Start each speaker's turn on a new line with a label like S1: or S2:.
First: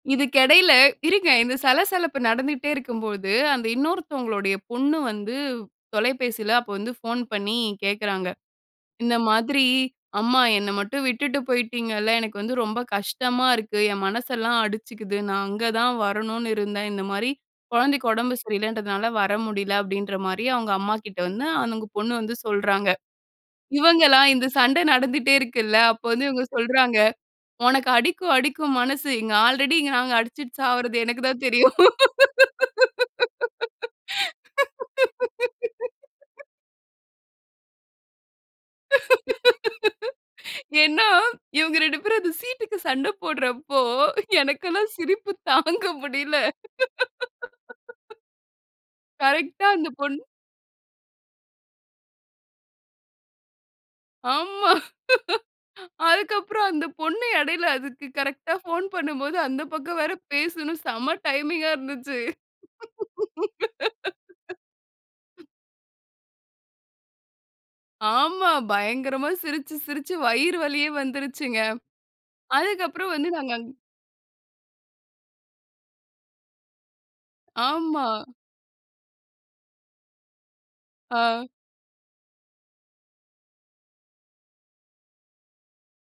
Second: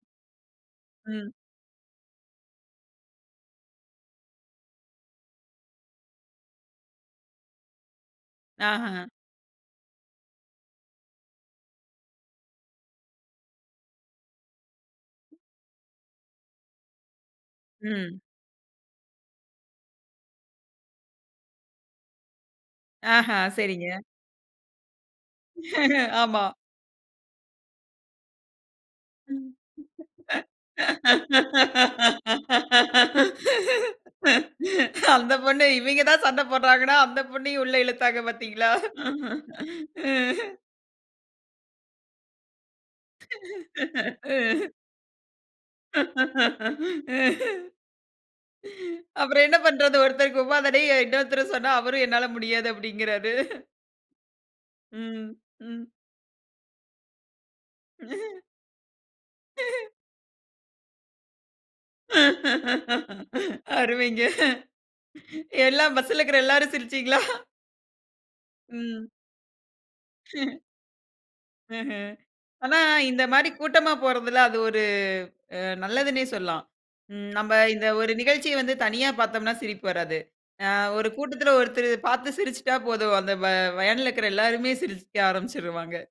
S1: இதுக்கு எடையில
S2: ம்.
S1: இருங்க இந்த சலசலப்பு நடந்துகிட்டே இருக்கம்போது, அந்த இன்னொருத்தவங்களுடைய பொண்ணு வந்து தொலைபேசியில் அப்போ வந்து ஃபோன் பண்ணி கேட்குறாங்க,
S2: ஆஹ.
S1: "இந்த மாதிரி, அம்மா என்ன மட்டும் விட்டுட்டு போயிட்டிங்கல்ல. எனக்கு வந்து ரொம்ப கஷ்டமா இருக்கு. என் மனசெல்லாம் அடிச்சிக்குது. நான் அங்க தான் வரணுனு இருந்தேன். இந்த மாரி கொழந்தைக்கு
S2: ம்.
S1: உடம்பு சரியில்லன்றதுனால வர முடியல." அப்டின்ற மாரி அவங்க அம்மாகிட்ட வந்து அந்த பொண்ணு வந்து சொல்றாங்க.
S2: ஆஹ, சரிங்க.
S1: இவங்களா இந்த சண்ட நடந்துட்டே இருக்கில்ல, அப்போ வந்து
S2: ஆமா.
S1: இவுங்க சொல்றாங்க. "உனக்கு அடிக்கும் அடிக்கும் மனசு. இங்க ஆல்ரெடி நாங்க அடிச்சிட்டு சாவுரது எனக்கு தான் தெரியும்." m
S2: அந்த பொண்ணு இவைங்க தான் சண்ட போடுறாங்கனா அந்த பொண்ணையும் உள்ள இழுத்தாங்க பாத்தீங்களா, ம்.
S1: ஏன்னா, இவங்க 2 பேரும் அந்த சீட்டுக்கு சண்ட போடுறப்போ எனக்குன்னா சிரிப்பு தாங்க முடியல.
S2: அப்புறம் என்ன
S1: கரெக்ட்டா அந்த
S2: பண்ணுறது
S1: பொண்ணு
S2: ஒருத்தங்கு [unintelligible] இன்னொருத்தர சொன்னா அவரும் "என்னால முடியாது" அப்படிங்கிறாரு.
S1: ஆமா.
S2: ம், ம்.
S1: அதுக்கப்புறம் அந்த பொண்ணு எடைல அதுக்கு கரெக்ட்டா ஃபோன் பண்ணம்போது, அந்த பக்கம் வேற பேசணும் செம டைமிங்கா இருந்துச்சு.
S2: அருமைங்க. எல்லாம் பஸ்ல் இருக்ற எல்லாரும் சிருச்சிங்களா?
S1: ஆமா
S2: ம்.
S1: பயங்கரமாக சிரிச்சு சிரிச்சு வயிறு வலியே வந்துருச்சிங்க.
S2: ம்ஹ்ம். ஆனா
S1: அதுக்கு அப்புறம்
S2: இந்த
S1: வந்து
S2: மாரி
S1: நாங்க
S2: கூட்டமா போறதுல அது ஒரு அ நல்லதுன்னே சொல்லலாம். ம் நம்ப இந்த
S1: ஆமா.
S2: ஒரு நிகழ்ச்சி வந்து தனியா பாத்தோம்ன்னா சிரிப்பு வராது. அ ஒரு
S1: ஆ.
S2: கூட்டத்தில ஒருத்தரு பார்த்து சிரிச்சிட்டா போதும் அந்த வ வேன்ல இருக்கிற எல்லாருமே சிரிக்க ஆரம்பிச்சிருவாங்க